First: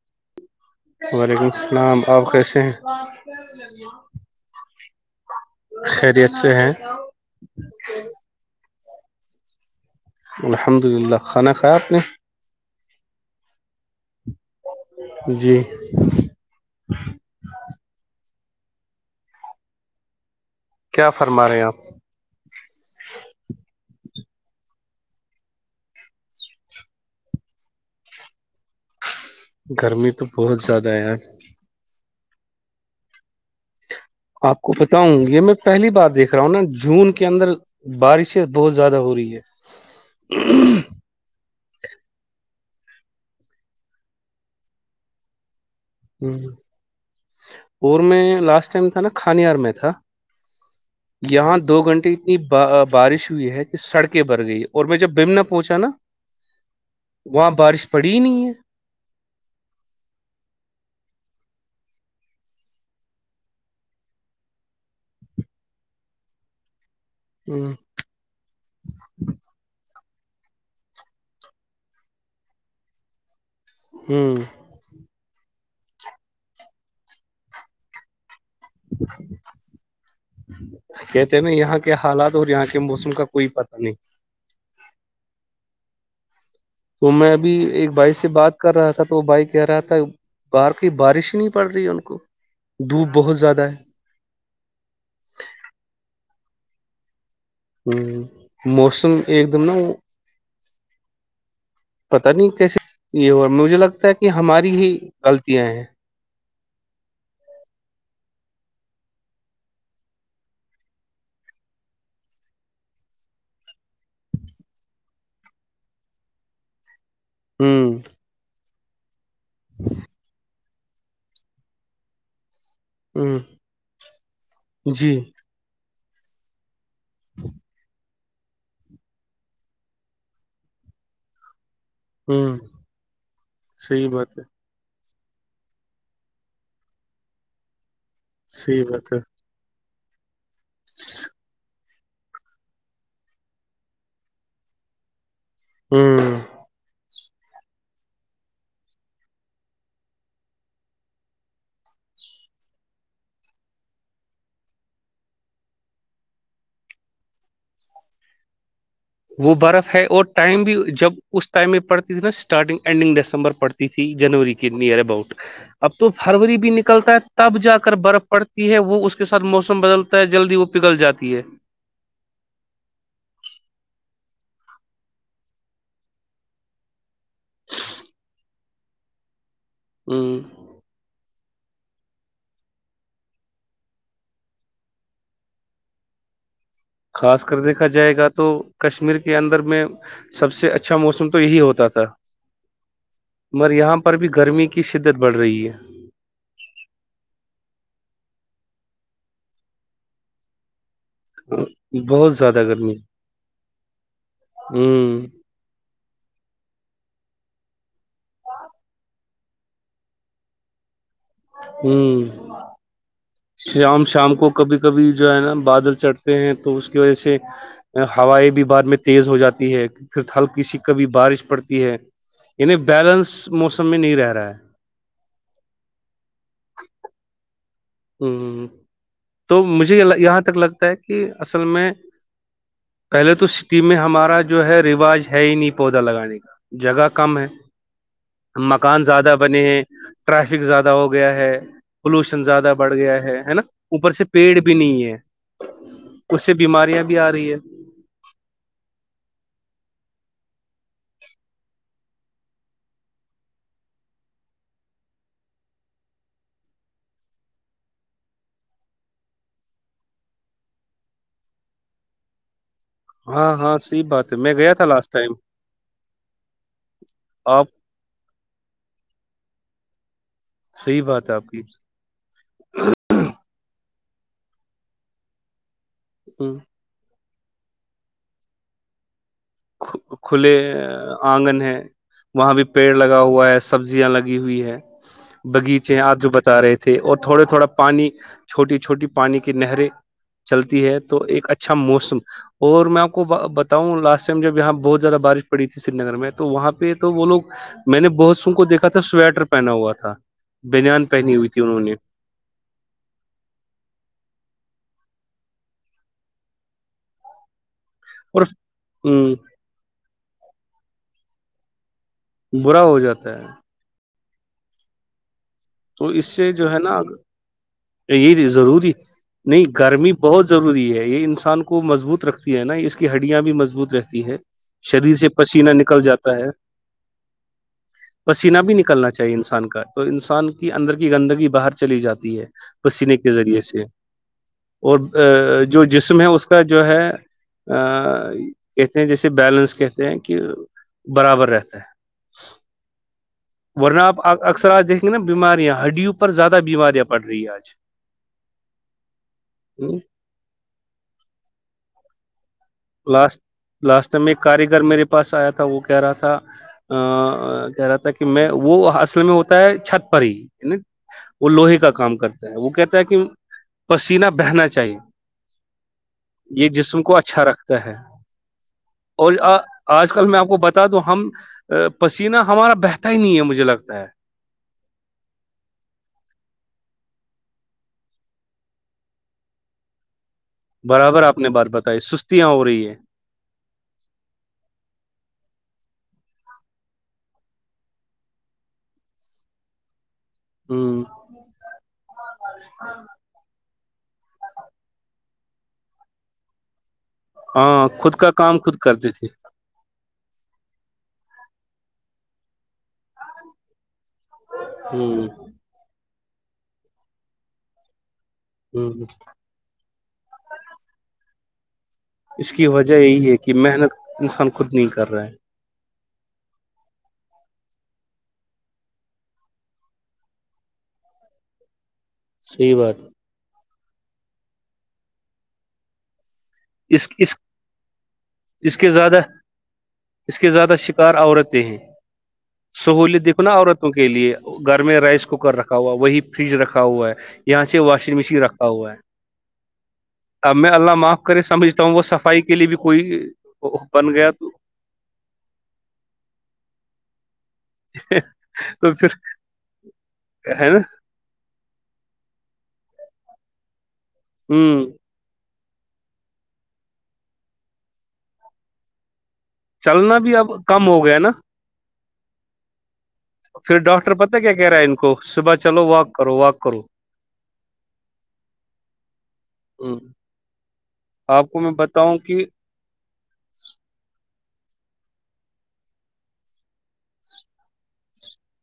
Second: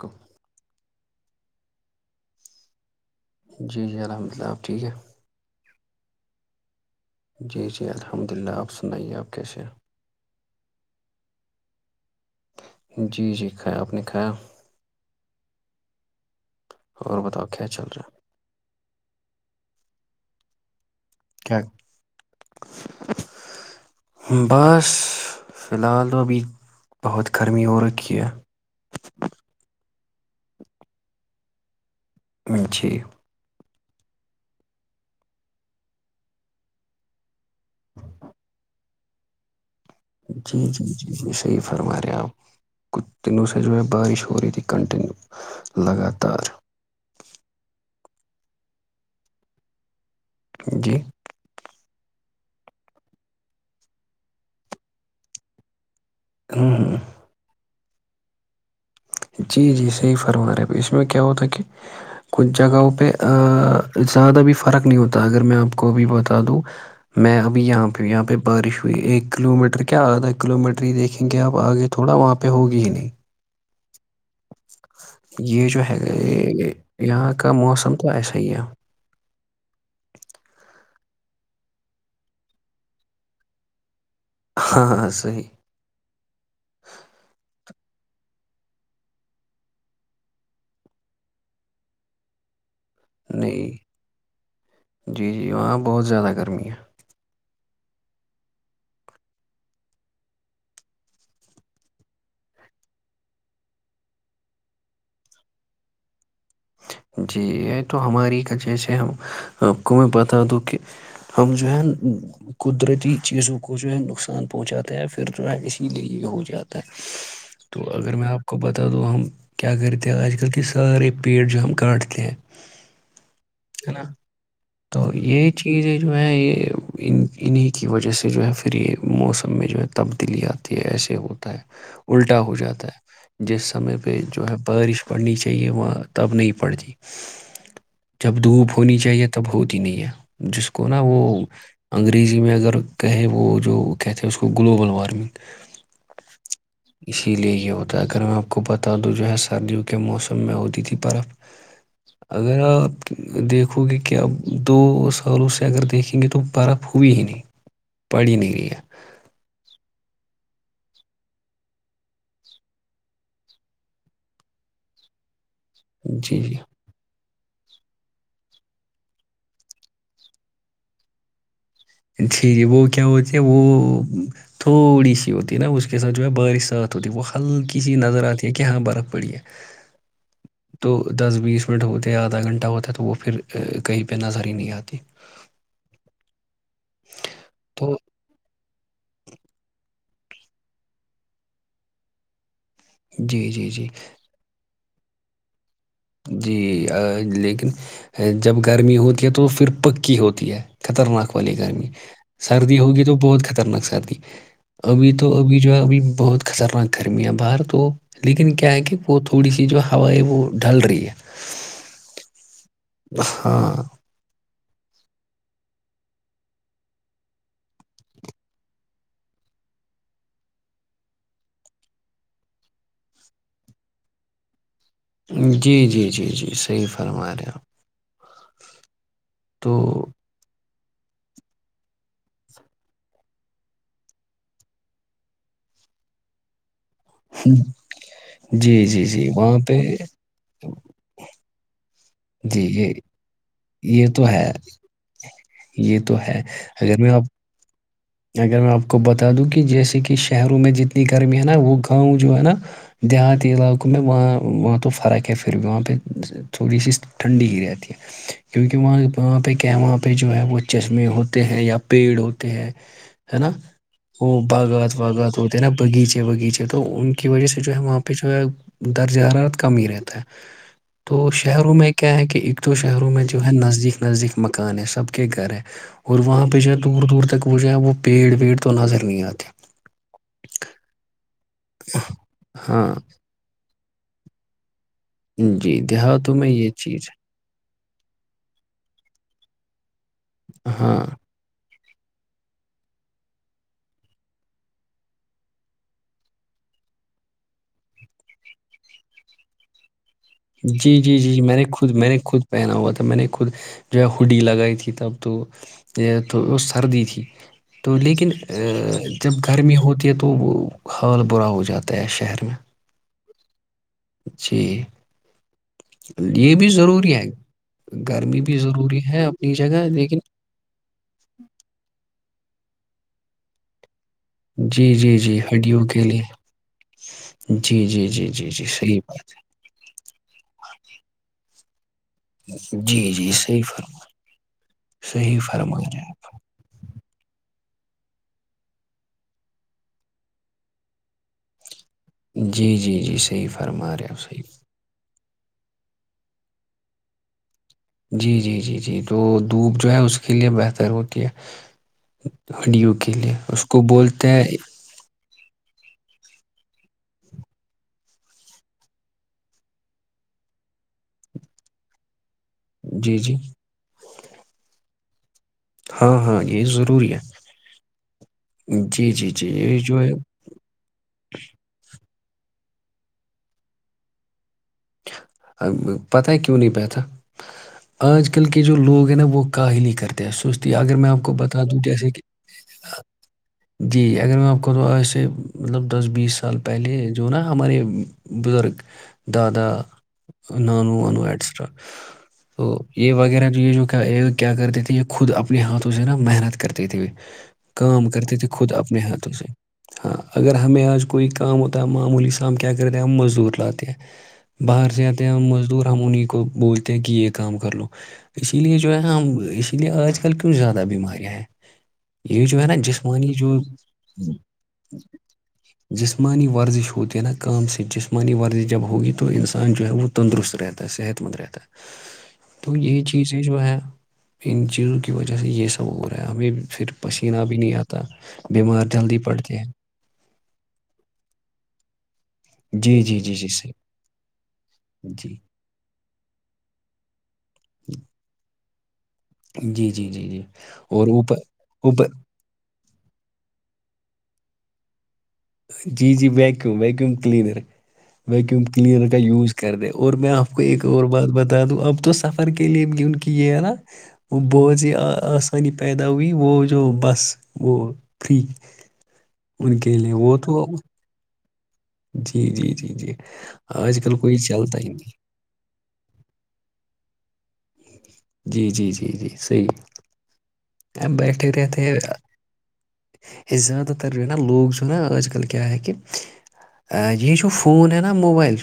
کم [unintelligible] وعلیکم السلام آپ کیسے ہیں جی جی الحمد للہ آپ ٹھیک ہے خیریت سے ہے جی جی الحمد للہ آپ نہیں آپ کیسے الحمد للہ کھانا کھایا آپ نے جی جی خیرپ نے کھایا جی اور بتاؤ کیا چل رہا ہے کیا فرما رہے ہیں آپ کیا بس فی الحال تو ابھی بہت گرمی ہو رکی ہے گرمی تو بہت زیادہ ہے یار م چی آپ کو بتاؤں یہ میں پہلی بار دیکھ رہا ہوں نا جون کے اندر بارشیں بہت زیادہ ہو رہی ہے جی جی جی جی س فرمارؤ ک دین جو بارش ہویتی کنٹنیو لگاتار پور میں لاسٹ ٹائم تھا نا کھانار میں تھا جی یہاں دو گھنٹے اتنی بارش ہوئی ہے کہ سڑکیں بر گئی اور میں جب بمنا پہنچا نا ہ وہاں پر پڑھی نہیں ہے جی جی صحیح فرم رہے پ اس میں کیا ہوتا ہے کہ کچھ جگہوں پہ زیادہ بھی فرق نہیں ہوتا اگر میں آپ کو ابھی بتا دوں میں ابھی ہے یہاں پہ یہاں پہ بارش ہوئی ایک کلو میٹر کیا آدا کلو میٹر ہی دیکھیں گے آپ آگے تھوڑا وہاں پہ ہوگی ہی نہیں ہوں یہ جو ہے یہاں کا موسم تو ایسا ہی ہے کہتے ہیں نا یہاں کے حالات اور یہاں کے موسم کا کوئی پتا نہیں ہاں ہاں صی تو میں ابھی ایک بھائی سے بات کر رہا تھا تو وہ بھائی کہہ رہا تھا باہر کی بارش ہی نہیں پڑ رہی ان کو دھوپ بہت نہیں زیادہ جی جی وہاں بہت زیادہ کر گم ہے ہوں موسم ایک دم نا پت نہیں کیسے یہ ہو مجھے لگتا ہے کہ ہماری ہی غلطیاں ہیں جی یہ تو ہماری کا جیسے ہم آپ کو میں بتا تو کہ ہم جو ہے قدرتی چیزوں کو جو ہے نقصان پہنچاتے ہیں پھر جو ہے اسی لیے یہ ہو جاتا ہے تو ہوں اگر میں آپ کو بتا تد وہ ہم کیا کرتے ہیں آج کل کی سار [unintelligible] بھیڑ جو ہم کاٹتے ہیں ہوں ہے نا تو یہ چیز جو ہے یہ ان انہیں کی وجہ سے جو ہے پھر یہ موسم میں جو ہے تبدیلی آتی ہے ایسے ہوتا ہے الٹا ہو ہوں جاتا ہے جس سمے صحیح پہ بات جو ہے بارش پڑھنی چاہیے وہاں تب نہیں پڑھتی جب دھوپ صحیح ہونی بات ہے چاہیے تو ہوتی نہیں ہے جس کو نا وہ انگریزی میں اگر کہے وہ جو کہتے ہیں اس کو گلوبل وارمنگ ہوں اسی لیے یہ ہوتا ہے اگر میں آپ کو بتا د جو ہے سردیوں کے موسم میں ہوتی تھی برف اگر آپ دیکھو گے کہ اب دو سالوں سے اگر دیکھیں گے تو برف ہوئی ہی نہیں پڑی نہیں رہی ہے وہ برف ہے اور ٹائم بھی جب اس ٹائم میں پڑتی تھی نا اسٹارٹنگ اینڈنگ دسمبر پڑتی تھی جنوری کی نیئر اباؤٹ اب تو جی فروری جی بھی نکلتا ہے تب جا کر برف پڑتی ہے وہ اس کے ساتھ موسم بدلتا ہے جلدی وہ پگھل جاتی ہے جی جی وہ کیا ہوتی ہے وہ تھوڑی سی ہوتی ہے نا اس کے ساتھ جو ہے بارش رات ہوتی ہے وہ ہلکی سی نظر آتی ہے کہ یہاں برف پڑی ہے ہوں تو دس بیس منٹ ہوتے ہے آدھا گھنٹہ ہوتا ہے تو وہ پھر کہیں پہ نظر ہی نہیں آتی خاص کر دیکھا تو جائے گا تو کشمیر کے اندر میں سب سے اچھا موسم تو یہی ہوتا تھا جی جی مگر جی یہاں پر بھی گرمی کی شدت بڑھ رہی ہے جی لیکن جب گرمی ہوتی ہے تو پھر پکی ہوتی ہے خطرناک والی گرمی ہے بہت زیادہ سردی گرمی ہوگی تو بہت خطرناک سردی ابھی تو ابھی جو ہے ابھی بہت خطرناک گرمیاں باہر تو لیکن کیا ہے کہ وہ تو تھوڑی جو ہاائی وہ ڈھل رہی ہے ہوں ہاں شام شام کو کبھی کبھی جو ہے نا بادل چڑھتا تو اس کی وجہ سے ہوائیں بھی بعد میں تیز ہو جاتی ہے پھر ہلکسی کبھی بارش پڑتی ہے یعنی بیلنس موسم میں نہیں رہ رہا ہے جی جی جی جی صحیح فرما رہے آپ تو مجھے یہاں تک لگ کہ اصل میں پہلے تو سٹی میں ہمارا جو ہے رواج ہے ہی نہیں پودا لگانے کا جگہ کم ہے جی مکان جی جی زیادہ وہاں بنے پہ ہیں ٹریفک زیادہ ہو گیا ہے پلوشن جی زیادہ بڑ یہ گیا ہے نا یہ اوپر سے تو ہے پیڑ بھی نہیں ہے یہ تو ہے اس سے اگر بیماریاں میں بھی آپ آ رہی ہے اگر میں آپ کو بتا دوں کہ جیسے کہ شہروں میں جتنی گرمی ہے نا وہ گاؤں جو ہے نا دیہاتی علاقوں میں وہاں وہاں تو فرق ہے پھر بھی وہاں پہ تھوڑی سی ٹھنڈی ہی رہتی ہے کیوںکہ وہاں وہاں پہ کیا ہے وہاں پہ جو ہے وہ چشمے ہوتے ہیں یا پیڑ ہوتے ہیں ہے نا ہاں ہاں صحیح بات ہے وہ میں گیا تھا باغات لاسٹ ٹائم واغات ہوتے ہے نا باغیچے باغیچے تو ان کی وجہ سے آپ جو ہے وہاں پہ جو ہے درجہ رات کمی ہی رہتا ہے صحیح بات تو ہے آپ کی شہروں میں کیا ہے کہ ایک تو شہروں میں ج نزدیک نزدیک مکان ہے سب کے گھر ہے اور وہاں ہوں، پہ جو ہے دور دور تک وہ جو ہے وہ پیڑ ویڑ تو نظر نہیں آتا کھ- کھلے آنگن ہے وہاں بھی ہاں پیڑ لگا ہوا ہے سبزیاں لگی ہوئی ہے جی باغیچے ہیں آپ جو دیہاتوں میں بتا یہ رہے تھے چیز اور تھوڑے تھوڑا پانی چھوٹی چھوٹی پانی کی نہریں چلتی ہے تو ایک اچ اچھا موسم اور میں آپ کو بتاؤں لاسٹ جب یہاں بہت زیادہ بارش پڑیھی سری نگر میں تو وہاں پہ تو وہ لوگ میں نے بہت سو کو دیکا تھا سویٹر پہنا ہوا تھا جی بنیان جی جی پہنی جی ہوئی میں تھی نے انہوں خود میں نے خود پہنا ہوا تھا میں نے خود جو ہے ہڈی لگائی تھی تب تو یہ تو وہ سردی تھی تو لیکن اور ہ جب گرمی ہوتی ہے تو تو وہ حال برا ہو جاتا ہے ختس شہر میں تو جی تو اس سے یہ بھی جو ہے نا ضروری گرمی یہ بھی ضروری ہے اپنی نہیں جگہ گرمی لیکن بہت ضروری ہے یہ انسان کو مضبوط رکھتی ہے نا یہ کی ہڈیاں بھی مضبوط رہتی ہیں ہے جی شریر جی سے جی پسینہ ہڈیوں نکل کے لیے جاتا ہے جی جی جی جی پسیینہ جی بھی صحیح نکلنا بات چاہیے انسان کا تو انسان کی گندگی باہر چلی جاتی ہے جی پسینے کے جی ذریعے صحیح سے فرما صحیح اور فرما جو رہے جسم ہے اس کا جو ہے ا کہتے ہیں جیسے بیلنس کہتے ہیں کہ برابر رہتا ہے جی جی جی سر ورنہ آپ اکثر آج دیکھیں گے نا بیماریاں ہڈیوں پر زیادہ بیماریاں پڑ رہی ہیں آج جی جی جی جی تو دوپ جو ہے اس کے لیے بہتر ہو ٹ لاسٹ لاسٹ ٹ میں ایک کاریگر میرے پاس آیا تھا تھا وہ کہ رہا تھا کہ رہا تھا کہ میں وہ اصل میں ہوتا ہے چھت پر ہی وہ لوہے کا کام کرتا وہ کہتا ہے جی کہ جی پسینہ بہنا چاہیے ہاں ہاں یہ جسم ضروری کو ہے اچھا رکھتا ہے جی جی اور جی یہ جو ہے آج کل میں آپ کو بتا دوں ہم پسیینہ ہمارا بہتا ہی نہیں ہے مجھے لگتا ہے پتا کیوں نہیں بتا آج کل کے جو لوگ ہیں نا وہ کاہلی کرتے ا سوستی اگر میں آپ برابر کو نے بتا بات دوں بتائی جیسے کہ سستیاں ہو رہی ہے جی اگر میں آپ کو ایسے مطلب دس بیس سال پہلے جو نا ہمارے بزرگ دادا د نانو ہ وانو ایٹسٹرا تو یہ وغیرہ چی کا یہ کیا کرتے تھے یہ خود اپنے ہاتھوں سے نا محنت کرتے تھے ہاں کام خود کا کرتے تھے کام خود اپنے کرتے تھے ہاتھوں سے ہاں اگر ہمیں آج کوئی کام ہوتا ہے معمولی سام کیا کرتے ہیں ہم مزدور لاتے ہیں باہر سے آتے ہ ہیں ہم مزدور ہم انہیں کو بولتے ہیں کہ یہ کام کر لو اسی لیے ہ جو ہے ہم اسی لیے آج کل کیوں زیادہ بیماریاں ہیں یہ اس جو ہے کی نا وجہ یہی جسمانی ہے کہ جو محنت انسان خود نہیں کر رہا ہے جسمانی ورزش ہوتی ہے نا کا س جسم مانی ورزی جب ہوگی تو انسان جو ہے وہ تندرست رہتا ہے صحت مند رہتا ہے تو صحیح بات یہی ہے۔ چیزیں جو ہے ان چیزوں کی وجہ سے یہ سب ہو رہا ہے ہمیں پھر اس اس پسینہ بھی نہیں آتا اس بیمار کے جلدی زیادہ پڑتے ہیں اس کے جی جی سہوولت جی دیکھو جی نا صحیح عورتوں کے لیے گھر میں رائس جی کوکر رکھا ہوا وہی فریج رکھا ہوا ہے یہاں سے واشنگ مشین رکھاا ا ہے جی جی جی جی اب میں اللہ اور معاف وہ کرے سمجھتا ہوں وہ صفائی کے لیے بھی کوئی بن گیا تو جی جی ویکیوم ویکیوم کلینر ویکیوم تو کلینر پھر کا یوز کر دیں اور میں آپ کو ہے نا ایک اور بات بتا دوں آپ تو سفر کے لیے بھی ا ان کی یہیرا بواز ہ یہس پانی پیدا ہوئی وہ جو بس وہ فری ان کے لیے وہ ملب تو کم ہو گیا نا جی جی جی جی پھر آج ڈاکٹر کل کوئی پتا کیا کہہ رہا چلتا ہے ہی ان کو نہیں صبح چلو واک کرو واک کرو جی جی جی جی صحیح ہ ہم بیٹھے آپ کو میں رہتے بتاؤں کہ ہیں زیادہ تر رہ لوگ جو نا آج کل کی ہے کہہ یہ جو فون ہے نا موبائل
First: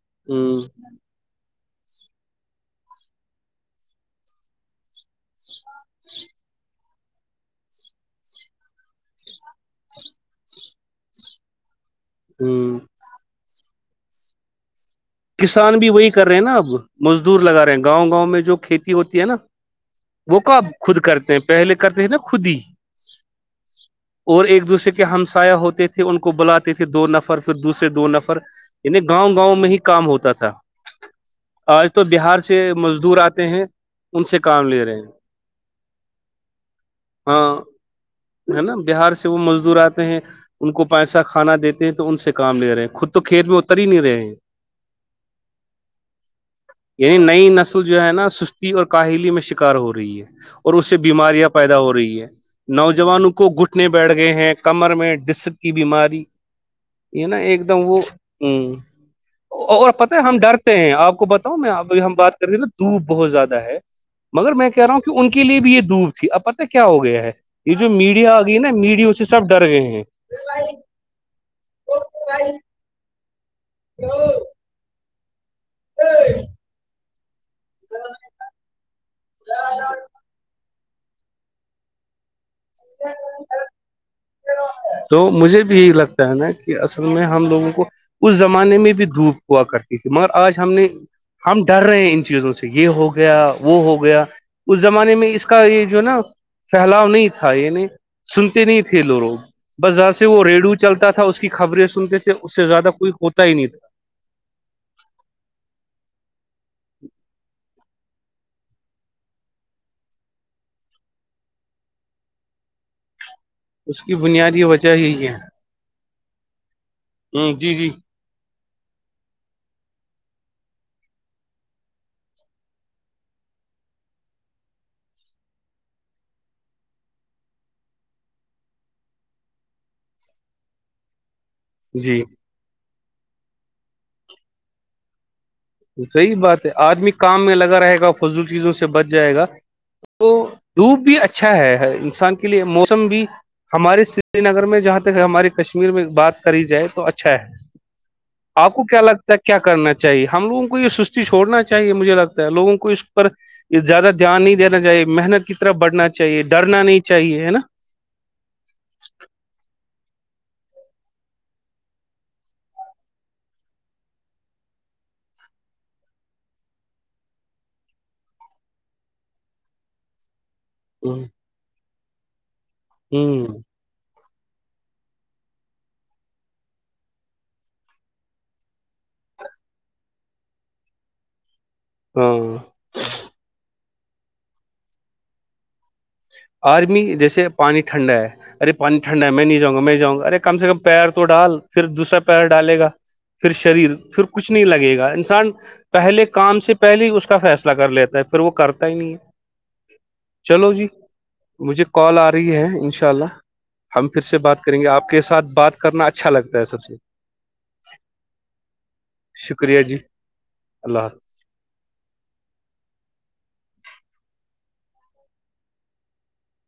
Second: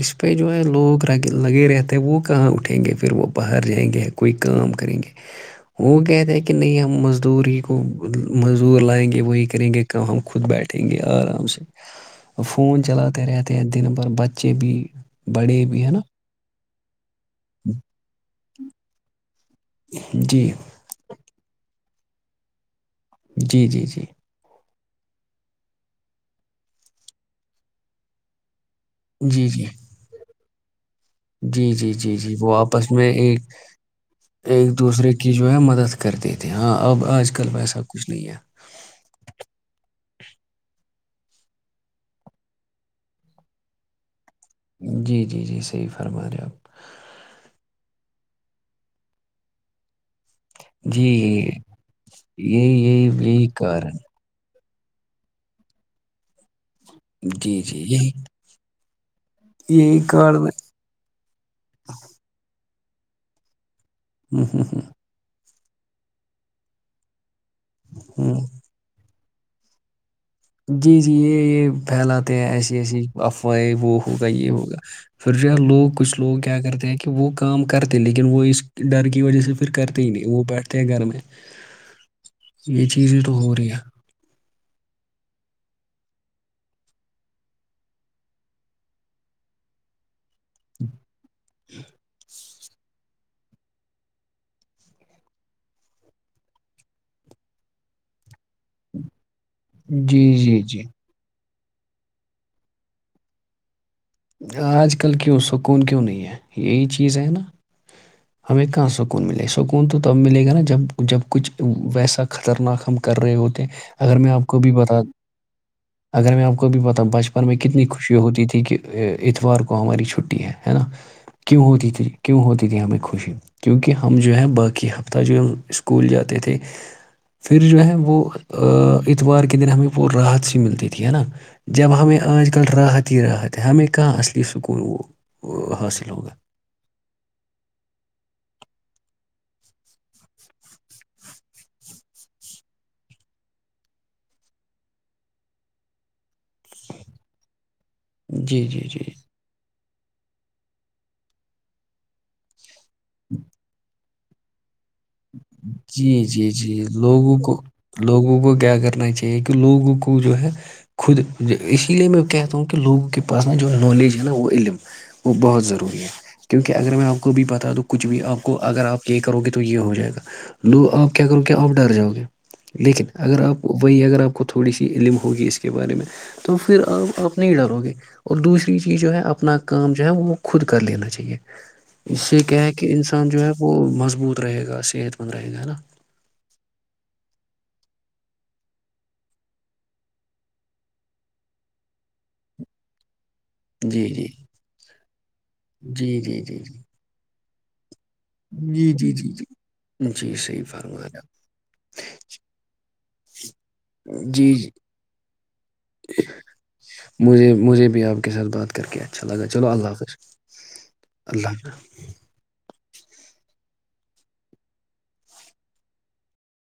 اس پ ہ ج جو ہے لوگ رگیل لگے رہتے ہیں وہ کہاں اٹھیں گے پھر وہ باہر جائیں گے کوئی کام کریں گے ہو گیا تھا کہ نہیں ہم مزدور ہی کو مزدور لائیں گے وہی کریں گے کہ ہم خود بیٹھیں گے آرام سے ہ فون چلاتے رہتے تے ہیں دن بھر بچے بھی بڑے کسان بھی ہے نا وہی کر رہے ہیں نا اب مزدور لگا رہے ہیں گاؤں گاؤں میں جو کھیتی ہوتی ہے نا وہ جی کو خود کرتے ہیں پہلے کرتے ہیں نا خود ہی جی جی جی ہمسایا ہوتے تھے ان کو بلاتے تھے دو نفر پھر دوسرے دو نفر انیں گاؤں جی گاں جی ہی تھا جی جی آج تو جی جی بہار وہ سے آپس میں مزدور آتے ایک ہیں ان سے کام ایک لے رہے ہیں دوسرے کی جو ہے مدد کرتے تھے ہاں اب آج کل ہاں وسا کچھ نہیں ہے نا بہار سے وہ مزدور آتے ہیں ان کو پیسہ کھانا دیتے ہیں تو ان سے کام لے رہے ہیں خود تو کھیت میں اتر ہی نہیں رہے ہیں جی جی جی صحیح فرما رہے آپ یعنی نئی نسل جو ہے نا سستی اور کاہلی میں شکار ہو رہی ہے اور اس سے جی بیماریاں یہی پیدا ہو رہی ہیں نوج یہی یہی کو گھٹنے کارن بیٹھ گئے ہیں کمر میں ڈسپ کی بیماری یہ نا جی ایک جی دم وہ یہی ہ اور یہی پتہ ہے ہم کارن ڈرتے ہیں آپ کو بتاؤں میں اب ہم بات کرتے نا دھوپ بہت زیادہ ہے مگر میں کہہ رہا ہوں کہ ان کی کے لیے بھی یہ دوور تھی اب پت کیا ہو گیا ہے یہ جو میڈیا آ ہوں گئی ہے نا میڈی سے سب ڈر گئے ہیں جی جی یہ یہ پھیلاتے ہیں ایسی ایسی آف وہ ہوگا یہ ہوگا ف لوگ کچھ لوگ کیا کرتے ہیں کہ کہ وہ کام کرتے لیکن ہیں وہ اس ڈر کی وجہ سے پھر کرتے ہی نہیں وہ بیٹھ تھ گھر میں یہ چیزیں تو ہو رہی ہے تو مجھے بھی یہی لگتا ہے نا کہ اصل میں ہم لوگوں کو اس زمانے میں بھی دھوپ ہوا کرتی تھی مگر آج ہم نے ہم ڈر رہے ہیں ان چیزوں سے یہ ہو گیا وہ ہو گیا اس زمانے میں اس کا یہ جو ہے نا پھیلاؤ نہیں تھا یہ نہیں سنتے نہیں تھے کھیلو رو [unintelligible] بس جاں جی سے وہ جی ریڈو جی چلتا تھا اس کی خبریں سنتے تھے اس سے زیادہ کوئی ہوتا ہی نہیں تھا آج کل کیوں سکون کیوں نہیں ہے یہی چیز ہے نا ہمیں کہاں سکون ملے سکون تو تب ملے گا نا جب جب کچھ ویسا خطرناک ہم کر رہے ہو اس کی بنیاد یہ وجہ ہی ہے اگر میں بھی پتا بچپن ہ میں جی کتنی جی خوشی ہوتی تھی کہ اتوار کو ہماری چھٹی ہے ہے نا کیوں ہوتی تھی کیوں ہوتی تھی ہمیں خوشی کیونکہ ہم جو ہے باقی ہفتہ جو ہم اسکول جاتے تھے پھر جو ہے وہ اتوار کے دن ہمیں وہ راحت سی ملتی تھی ہے نا جب ہمیں جی آج کل ر تیرا ہے ہمیں کاہ اصلی سکولون وہ وہ حاصل ہوگا صحیح بات ہے آدمی کام میں لگا رہے گا فضول چیزوں سے بچ جائے گا تو دھوپ بھی اچھا ہے انسان کے لیے موسم بھی ہمارے سری نگر میں جہاں تک ہمارے کشمیر میں بات کری جائے تو اچھا ہے جی آپ کو جی کیا جی لگتا ہے کیا کرنا چ چاہے ہموگوں کو یہ سستی چوڑنا چاہیے مجھے لگتا ہے لووں کو اس پر یہ زیادہ دھیان نہیں د دیتا [unintelligible] جی جی جی نہیں لوگوں چاہیے ہے کو نا لوگوں کو کیا کرنا چاہیے کہ لوگوں کو جو ہے خود اسی لیے میں کہتا ہوں کہ لوگوں کے پاس نا جو نالج ہے نا وہ علم وہ بہت ضروری ہے کیونکہ اگر میں آپ کو بھی بتا دوں کچھ بھی آپ کو اگر آپ یہ کرو گے تو یہ ہو ج گا [unintelligible] لو آپ ہ کیا کرو کہ آپ ڈر جاؤ گے لیکن اگر ہوں آپ وہی اگر آپ کو تھوڑی سی علم ہوگی اس کے بارے میں تو پھر آپ آپ نہیں ڈرو گے اور دوسری چیز جو ہے اپنا کام جو ہے وہ خود کر لینا چاہیے اس سے ہاں کیا ہے کہ انسان جو ہے وہ مز مضبوت رہے گا اس صحت مند رہے گا ہے نا آرمی جیسے پانی ٹھنڈا ہے ارے پانی ٹھنڈا ہے میں نہیں جاں گا میں جاؤں گا ارے کم سے کم پیر تو ڈال پھر دوسرا پیر ڈالے گا پھر شریر جی پھر جی کچھ نہیں لگے گا انسان جی پہلے جی جی کام سے پہلے اس کا فیصلہ کر لیتے [unintelligible] جی جی جی جی جی صحیح چلو جی فرما مجھے کال آ رہی ہے انشاء اللہ ہم پھر آپ سے جی بات جی کریں گے آپ کے ساتھ بات کرنا اچھا لگتا ہے سب سے مجھے مجھے بھی آپ کے ساتھ بات کر کے اچھا لگا چلو شکریہ اللہ جی حافظ اللہ حافظ